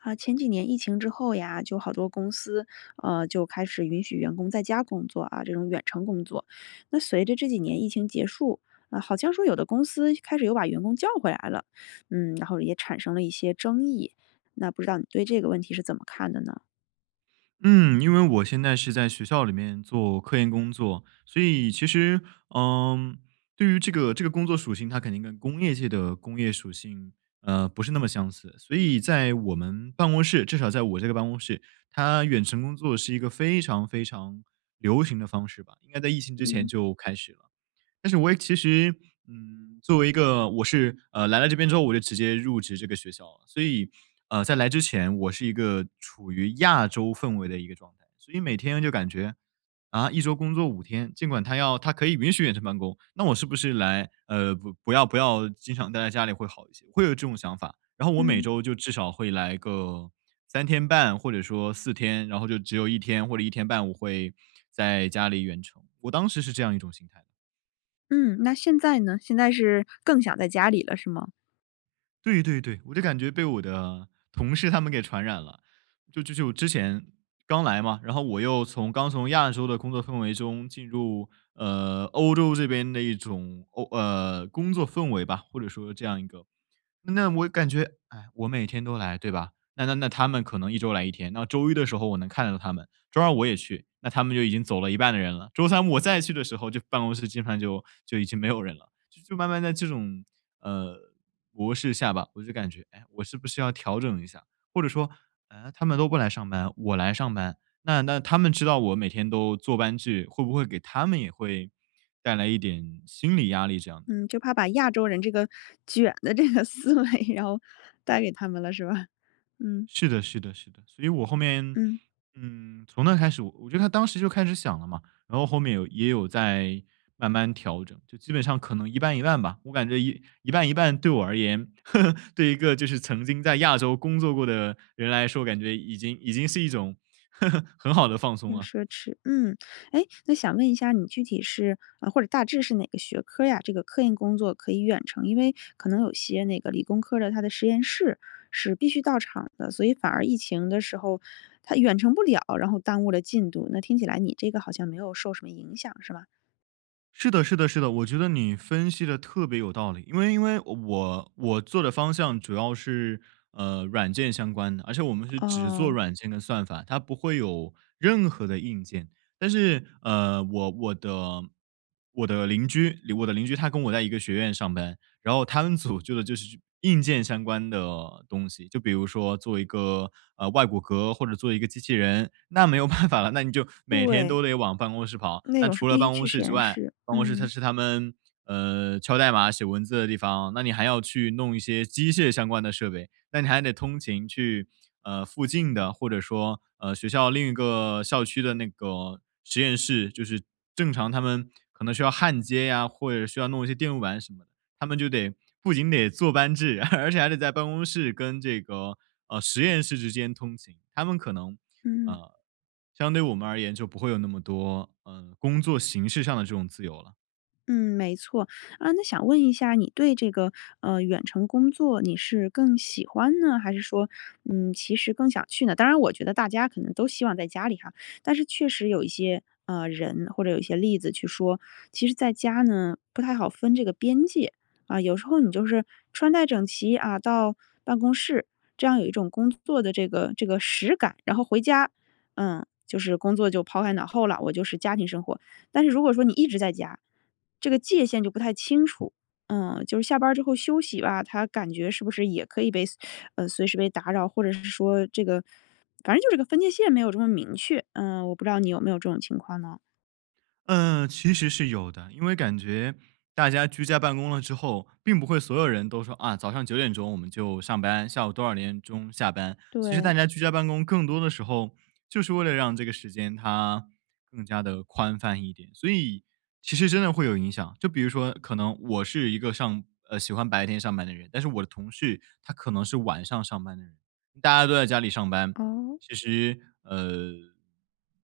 啊，前几年疫情之后呀，就好多公司，呃，就开始允许员工在家工作啊，这种远程工作。那随着这几年疫情结束，啊，好像说有的公司开始又把员工叫回来了。嗯，然后也产生了一些争议，那不知道你对这个问题是怎么看的呢？嗯，因为我现在是在学校里面做科研工作，所以其实，嗯，对于这个这个工作属性，它肯定跟工业界的工业属性，呃，不是那么相似。所以在我们办公室至少在我这个办公室，它远程工作是一个非常非常流行的方式吧，应该在疫情之前嗯。就开始了。但是我也其实，嗯，作为一个我是，呃，来到这边之后我就直接入职这个学校了，所以，呃，在来之前我是一个处于亚洲氛围的一个状态。所以每天就感觉啊？一周工作5天，尽管它要它可以允许远程办公，那我是不是来呃，不要不要经常待在家里会好一些？会有这种想法。然后我每嗯。周就至少会来个3.5或者说4天，然后就只有1天或者1.5我会在家里远程，我当时是这样一种心态。嗯，那现在呢？现在是更想在家里了，是吗？对对对，我就感觉被我的同事他们给传染了。就就就我之前，刚来嘛，然后我又从刚从亚洲的工作氛围中进入，呃，欧洲这边的一种，欧呃，工作氛围吧，或者说这样一个那我感觉，唉，我每天都来，对吧？那那那他们可能1周来1天。那周一的时候我能看到他们，周二我也去，那他们就已经走了一半的人了，周三我再去的时候就办公室基本上就就已经没有人了。就慢慢在这种，呃，模式下吧，我就感觉，“哎呀，我是不是要调整一下”，或者说，“嗯？他们都不来上班，我来上班，那那他们知道我每天都坐班制，会不会给他们也会带来一点心理压力”这样的。嗯，就怕把亚洲人这个卷的这个思维，然后带给他们了，是吧？嗯。是的是的是的，所以我后面，嗯。嗯，从那开始我觉得当时就开始想了嘛，然后后面有也有在慢慢调整。就基本上可能一半一半吧，我感觉一一半一半对我而言，对一个就是曾经在亚洲工作过的人来说，感觉已经已经是一种，很好的放松很了。奢侈。嗯，诶，那想问一下，你具体是或者大致是哪个学科儿呀？这个科研工作可以远程，因为可能有些那个理工科儿的，它的实验室是必须到场的，所以反而疫情的时候它远程不了，然后耽误了进度。那听起来你这个好像没有受什么影响，是吗？是的是的是的。我觉得你分析得特别有道理，因为因为我我做的方向主要是，呃，软件相关的，而且我们是只做哦。软件的算法，它不会有任何的硬件。但是，呃，我我的我的邻居我的邻居他跟我在一个学院上班。然后他们组做的就是硬件相关的东西，就比如说做一个，呃，外骨骼，或者做一个机器人，那没有办法了，那你就每天对。都得往办公室跑。那那种是除了必办须去公室实之验外室，办公室嗯。是他们嗯，敲代码写文字的地方，那你还要去弄一些机械相关的设备，那你还得通勤去呃，附近的或者说，呃，学校另一个校区的那个实验室，就是正常他们可能需要焊接呀，或者需要弄一些电路板什么的。他们就得不仅得坐班制，而且还得在办公室跟这个，呃，实验室之间通勤。他们可能，嗯。呃，相对我们而言就不会有那么多呃，工作形式上的这种自由了。嗯，没错。呃，那想问一下你对这个，呃，远程工作你是更喜欢呢，还是说，嗯，其实更想去呢？当然我觉得大家可能都希望在家里哈，但是确实有一些，呃人，或者有一些例子去说，其实在家呢，不太好分这个边界。啊，有时候你就是穿戴整齐，啊，到办公室，这样有一种工作的这个这个实感。然后回家，嗯，就是工作就抛开脑后了，我就是家庭生活。但是如果说你一直在家，这个界限就不太清楚，嗯。就是下班儿之后休息吧，它感觉是不是也可以被随呃，随时被打扰，或者是说这个反正就这个分界线没有这么明确，嗯，我不知道你有没有这种情况呢？呃，其实是有的。因为感觉大家居家办公了之后，并不会所有人都说，“啊，早上9点钟我们就上班，下午多少点钟下班“，其实大对。家居家办公更多的时候，就是为了让这个时间它更加地宽泛一点，所以其实真的会有影响。就比如说可能我是一个上呃，喜欢白天上班的人，但是我的同事他可能是晚上上班的人。大家都在家里上班，哦。其实，呃，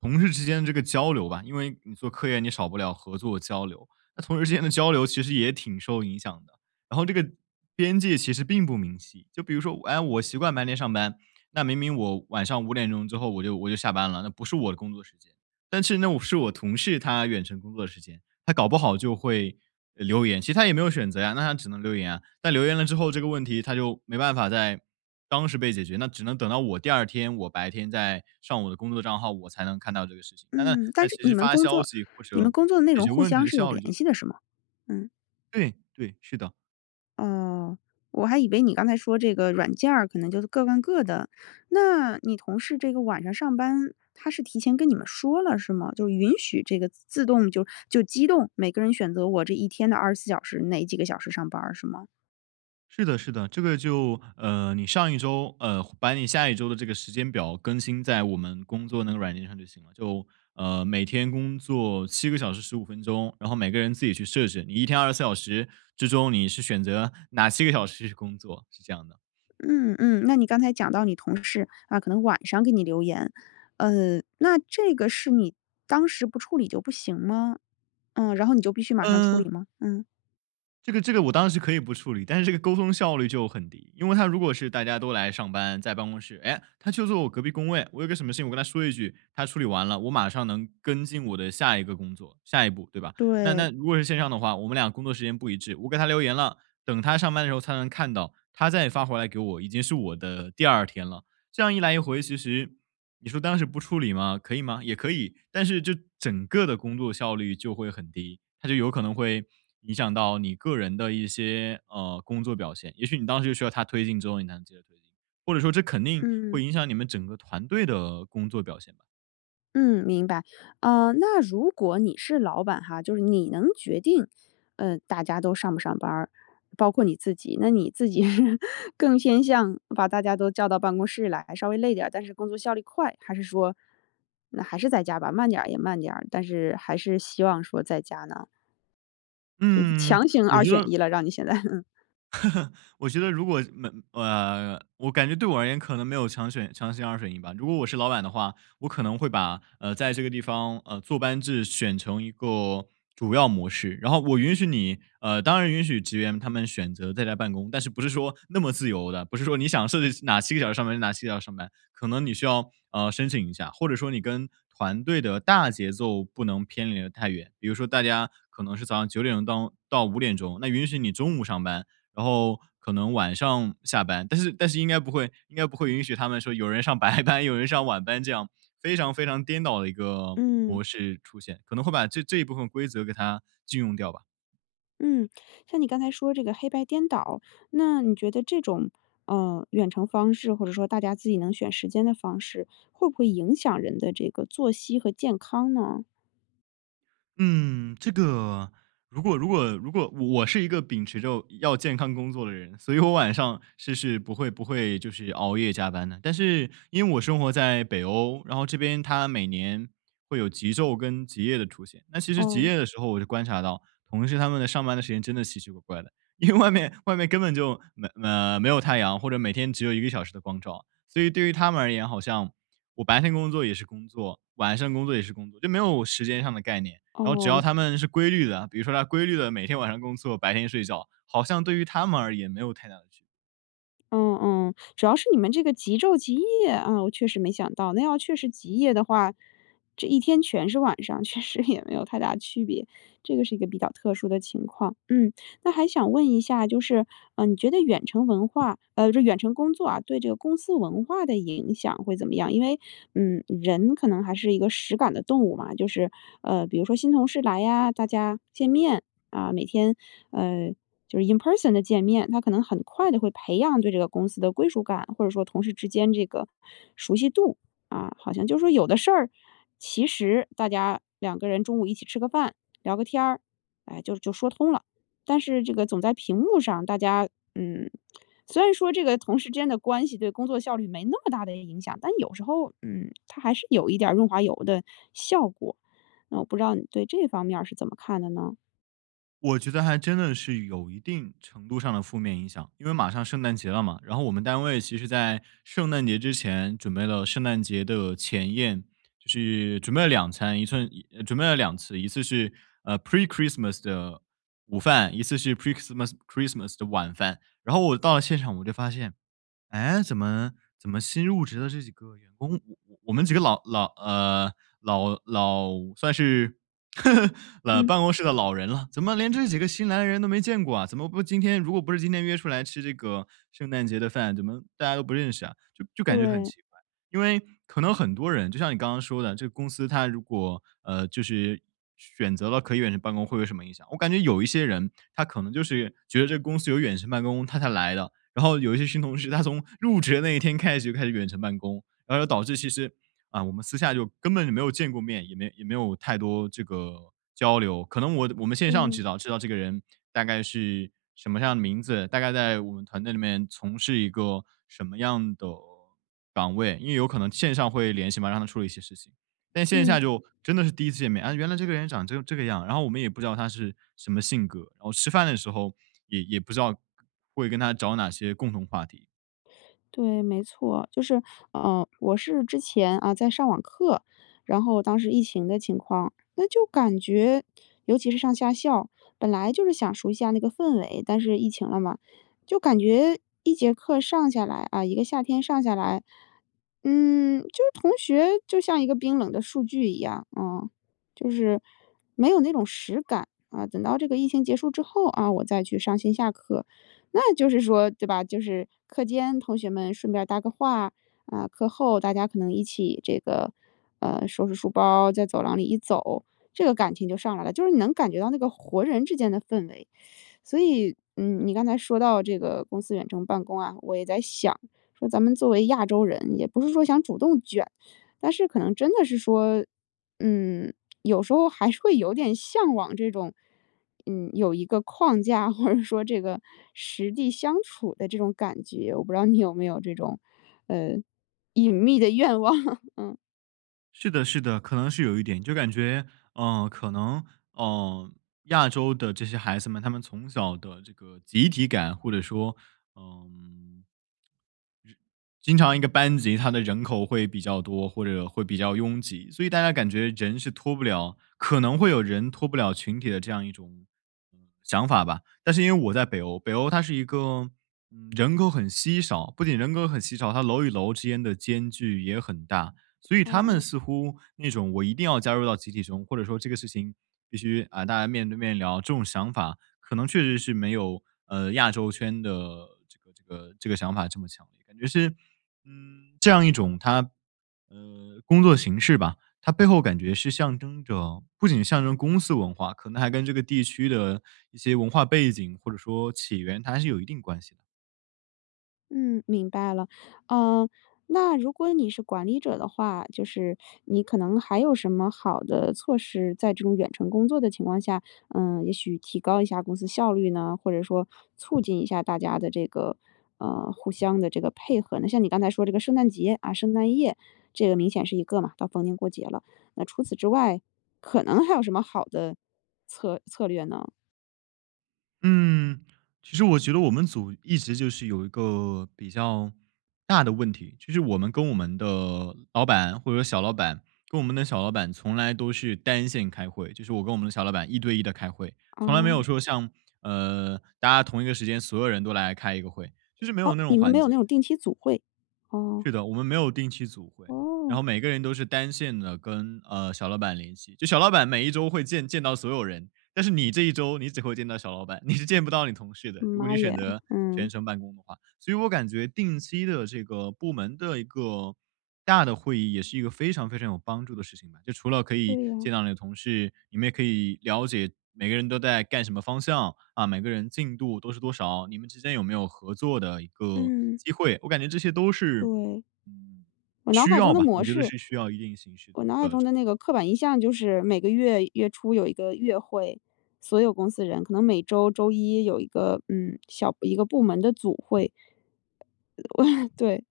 同事之间这个交流吧因为你做科研你少不了合作交流，那同事之间的交流其实也挺受影响的。然后这个边界其实并不明晰，就比如说，我哎，我习惯白天上班，那明明我晚上5点钟之后我就我就下班了，那不是我的工作时间。但其实那我是我同事他远程工作的时间，他搞不好就会，呃留言，其实他也没有选择呀，那他只能留言啊。但留言了之后，这个问题它就没办法在当时被解决，那只能等到我第二天我白天再上我的工作账号，我才能看到这个事情，那那嗯，那但是其你实们发工消作息或你们者工作的内解容决互问题相的是有效率就很联低。系的是吗？嗯。对对，是的。哦，我还以为你刚才说这个软件儿可能就是各干各的。那你同事这个晚上上班，他是提前跟你们说了，是吗？就允许这个自动就就机动，每个人选择我这一天的24小时，哪几个小时上班儿，是吗？是的是的，这个就呃，你上一周呃，把你下一周的这个时间表更新在我们工作那个软件上就行了。就呃，每天工作7个小时15分钟，然后每个人自己去设置，你一天24小时之中，你是选择哪7个小时去工作，是这样的。嗯嗯，那你刚才讲到你同事，啊，可能晚上给你留言，呃，那这个是你当时不处理就不行吗？嗯，然后你就必须马上处嗯理吗？嗯。这个这个我当时可以不处理，但是这个沟通效率就很低。因为他如果是大家都来上班，在办公室，诶，他就坐我隔壁工位，我有个什么事情我跟他说一句，他处理完了我马上能跟进我的下一个工作下一步，对吧？那对。那如果是线上的话，我们俩工作时间不一致，我给他留言了，等他上班的时候他能看到，他再发回来给我，已经我的第2天了。这样一来一回其实你说当时不处理吗？可以吗？也可以，但是这整个的工作效率就会很低，它就有可能会影响到你个人的一些，呃，工作表现。也许你当时需要他推进之后你才能接着推进，或者说这肯定嗯。会影响你们整个团队的工作表现吧。嗯，明白。呃，那如果你是老板哈，就是你能决定，呃，大家都上不上班儿，包括你自己，那你自己是更偏向把大家都叫到办公室来，稍微累点儿，但是工作效率快，还是说，那还是在家吧，慢点儿也慢点儿，但是还是希望说在家呢？呃，嗯，强 行我二觉选得一了，让你现在，嗯。我觉得如果嗯，呃，我感觉对我而言可能没有强选强行二选一吧，如果我是老板的话，我可能会把呃，在这个地方呃，坐班制选成一个主要模式。然后我允许你呃，当然允许职员他们选择在家办公，但是不是说那么自由地，不是说你想设置哪7个小时上班，哪7个小时上班，可能你需要，呃，申请一下或者说你跟团队的大节奏不能偏离得太远，比如说大家可能是早上9钟当到5钟，那允许你中午上班，然后可能晚上下班。但是但是应该不会应该不会允许他们说有人上白班，有人上晚班这样，非常非常颠倒的一个嗯。模式出现，可能会把这这一部分规则给它禁用掉吧。嗯，像你刚才说这个黑白颠倒，那你觉得这种，呃，远程方式或者说大家自己能选时间的方式，会不会影响人的这个作息和健康呢？嗯，这个，如果如果如果我是一个秉持着要健康工作的人，所以我晚上是是不会不会就是熬夜加班的。但是因为我生活在北欧，然后这边它每年会有极昼跟极夜的出现。那其实极哦。夜的时候我就观察到，同事他们的上班的时间真的奇奇怪怪的，因为外面外面根本就没呃，没有太阳，或者每天只有1个小时的光照。所以对于他们而言，好像我白天工作也是工作，晚上工作也是工作，就没有时间上的概念。然后只哦。要他们是规律的，比如说他规律地每天晚上工作，白天睡觉，好像对于他们而言没有太大的区别。嗯嗯，主要是你们这个极昼极夜啊，我确实没想到。那要确实极夜的话，这一天全是晚上，确实也没有太大区别。这个是一个比较特殊的情况。嗯，那还想问一下就是，呃，你觉得远程文化呃，这远程工作啊，对这个公司文化的影响会怎么样？因为，嗯，人可能还是一个实感的动物嘛，就是呃，比如说新同事来呀，大家见面，啊，每天呃，就是 in person 的见面，他可能很快地会培养对这个公司的归属感，或者说同事之间这个熟悉度，啊。好像就说有的事儿，其实大家两个人中午一起吃个饭，聊个天儿，哎，就就说通了。但是这个总在屏幕上，大家嗯，虽然说这个同事之间的关系对工作效率没那么大的影响，但有时候嗯，它还是有一点儿润滑油的效果。那我不知道你对这方面儿是怎么看的呢？我觉得还真的是有一定程度上的负面影响。因为马上圣诞节了嘛，然后我们单位其实在圣诞节之前准备了圣诞节的前宴，就是准备了2餐，一寸一准备了2次，一次是，呃，Pre-Christmas 的午饭，一次是 Pre-Christmas Christmas 的晚饭。然后我到了现场我就发现，诶，怎么怎么新入职的这几个员工，我们几个老老呃，老老算是，呃，嗯。办公室的老人了，怎么连这几个新来的人都没见过啊？怎么不今天如果不是今天约出来吃这个圣诞节的饭，怎么大家都不认识啊？就就感觉很对。奇怪。因为可能很多人，就像你刚刚说的，这个公司它如果呃，就是选择了可以远程办公，会有什么影响，我感觉有一些人他可能就是觉得这个公司有远程办公，他才来的。然后有一些新同事他从入职的那一天开始，就开始远程办公，然后就导致其实啊，我们私下就根本就没有见过面，也没也没有太多这个交流。可能我我们线上嗯。知道知道这个人大概是什么样的名字，大概在我们团队里面从事一个什么样的岗位，因为有可能线上会联系嘛，让他处理一些事情。但线下嗯。就真的是第1次见面，啊，原来这个人长这这个样，然后我们也不知道他是什么性格，然后吃饭的时候也也不知道会跟他找哪些共同话题。对，没错，就是呃，我是之前啊，在上网课，然后当时疫情的情况，那就感觉尤其是上夏校，本来就是想熟悉一下那个氛围，但是疫情了嘛，就感觉一节课上下来，啊一个夏天上下来，嗯，就是同学就像一个冰冷的数据一样，嗯，就是没有那种实感。啊，等到这个疫情结束之后，啊，我再去上线下课，那就是说对吧，就是课间同学们顺便搭个话，啊，课后大家可能一起这个呃，收拾书包，在走廊里一走，这个感情就上来了，就是你能感觉到那个活人之间的氛围。所以，嗯，你刚才说到这个公司远程办公啊，我也在想，说咱们作为亚洲人，也不是说想主动卷，但是可能真的是说，嗯，有时候还是会有点向往这种，嗯，有一个框架，或者说这个实地相处的这种感觉，我不知道你有没有这种，呃，隐秘的愿望。嗯。是的是的，可能是有一点，就感觉，呃，可能，呃，亚洲的这些孩子们，他们从小的这个集体感，或者说，嗯，经常一个班级它的人口会比较多，或者会比较拥挤，所以大家感觉人是脱不了可能会有人脱不了群体的这样一种，嗯，想法吧。但是因为我在北欧，北欧它是一个，嗯，人口很稀少，不仅人口很稀少，它楼与楼之间的间距也很大。所以他们嗯。似乎那种“我一定要加入到集体中”，或者说“这个事情必须，啊，大家面对面聊”这种想法，可能确实是没有呃，亚洲圈的这个这个这个想法这么强烈，感觉是，嗯，这样一种它呃，工作形式吧，它背后感觉是象征着不仅象征公司文化，可能还跟这个地区的一些文化背景或者说起源，它还是有一定关系的。嗯，明白了。呃，那如果你是管理者的话，就是你可能还有什么好的措施，在这种远程工作的情况下，呃也许提高一下公司效率呢？或者说促进一下大家的这个，呃，互相的这个配合呢？像你刚才说这个圣诞节，啊圣诞夜，这个明显是一个嘛，到逢年过节了。那除此之外，可能还有什么好的策策略呢？嗯，其实我觉得我们组一直就是有一个比较大的问题，就是我们跟我们的老板或者小老板跟我们的小老板从来都是单线开会，就是我跟我们的小老板1对1地开会。从来没有哦。说像，呃，大家同一个时间所有人都来开一个会，就是没有哦，那种你们没环有那节。种定期组会，哦。是的，我们没有定期组会。然哦。后每个人都是单线地跟呃，小老板联系。就小老板每一周会见见到所有人，但是你这1周你只会见到小老板，你是见不到你同事的，如果妈你选耶，择全嗯。程办公的话。所以我感觉定期的这个部门的一个大的会议也是一个非常非常有帮助的事情，就除了可以对呀。见到你的同事，你们也可以了解每个人都在干什么方向，啊，每个人进度都是多少，你们之间有没有合作的一个嗯。机会，我感觉这些都是，对。嗯，我脑需海要中的吧，模我觉得式是需要一定形式我脑海的，呃，这个中的那个刻板印象就是每个月月初有一个月会，所有公司人可能每周周一有一个，嗯，小一个部门的组会。对，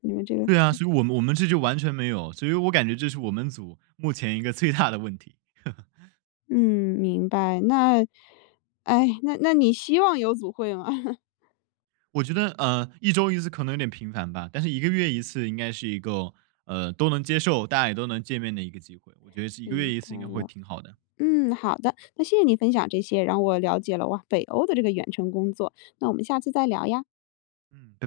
你们这个对啊，所以我们我们这就完全没有，所以我感觉这是我们组目前一个最大的问题。嗯，明白，那唉，那那你希望有组会吗？我觉得，呃，1周1次可能有点频繁吧。但是1个月1次应该是一个，呃，都能接受，大家也都能见面的一个机会。我觉得是1个月明1次应该白会了。挺好的。嗯，好的，那谢谢你分享这些，让我了解了哇，北欧的这个远程工作，那我们下次再聊呀。嗯，拜。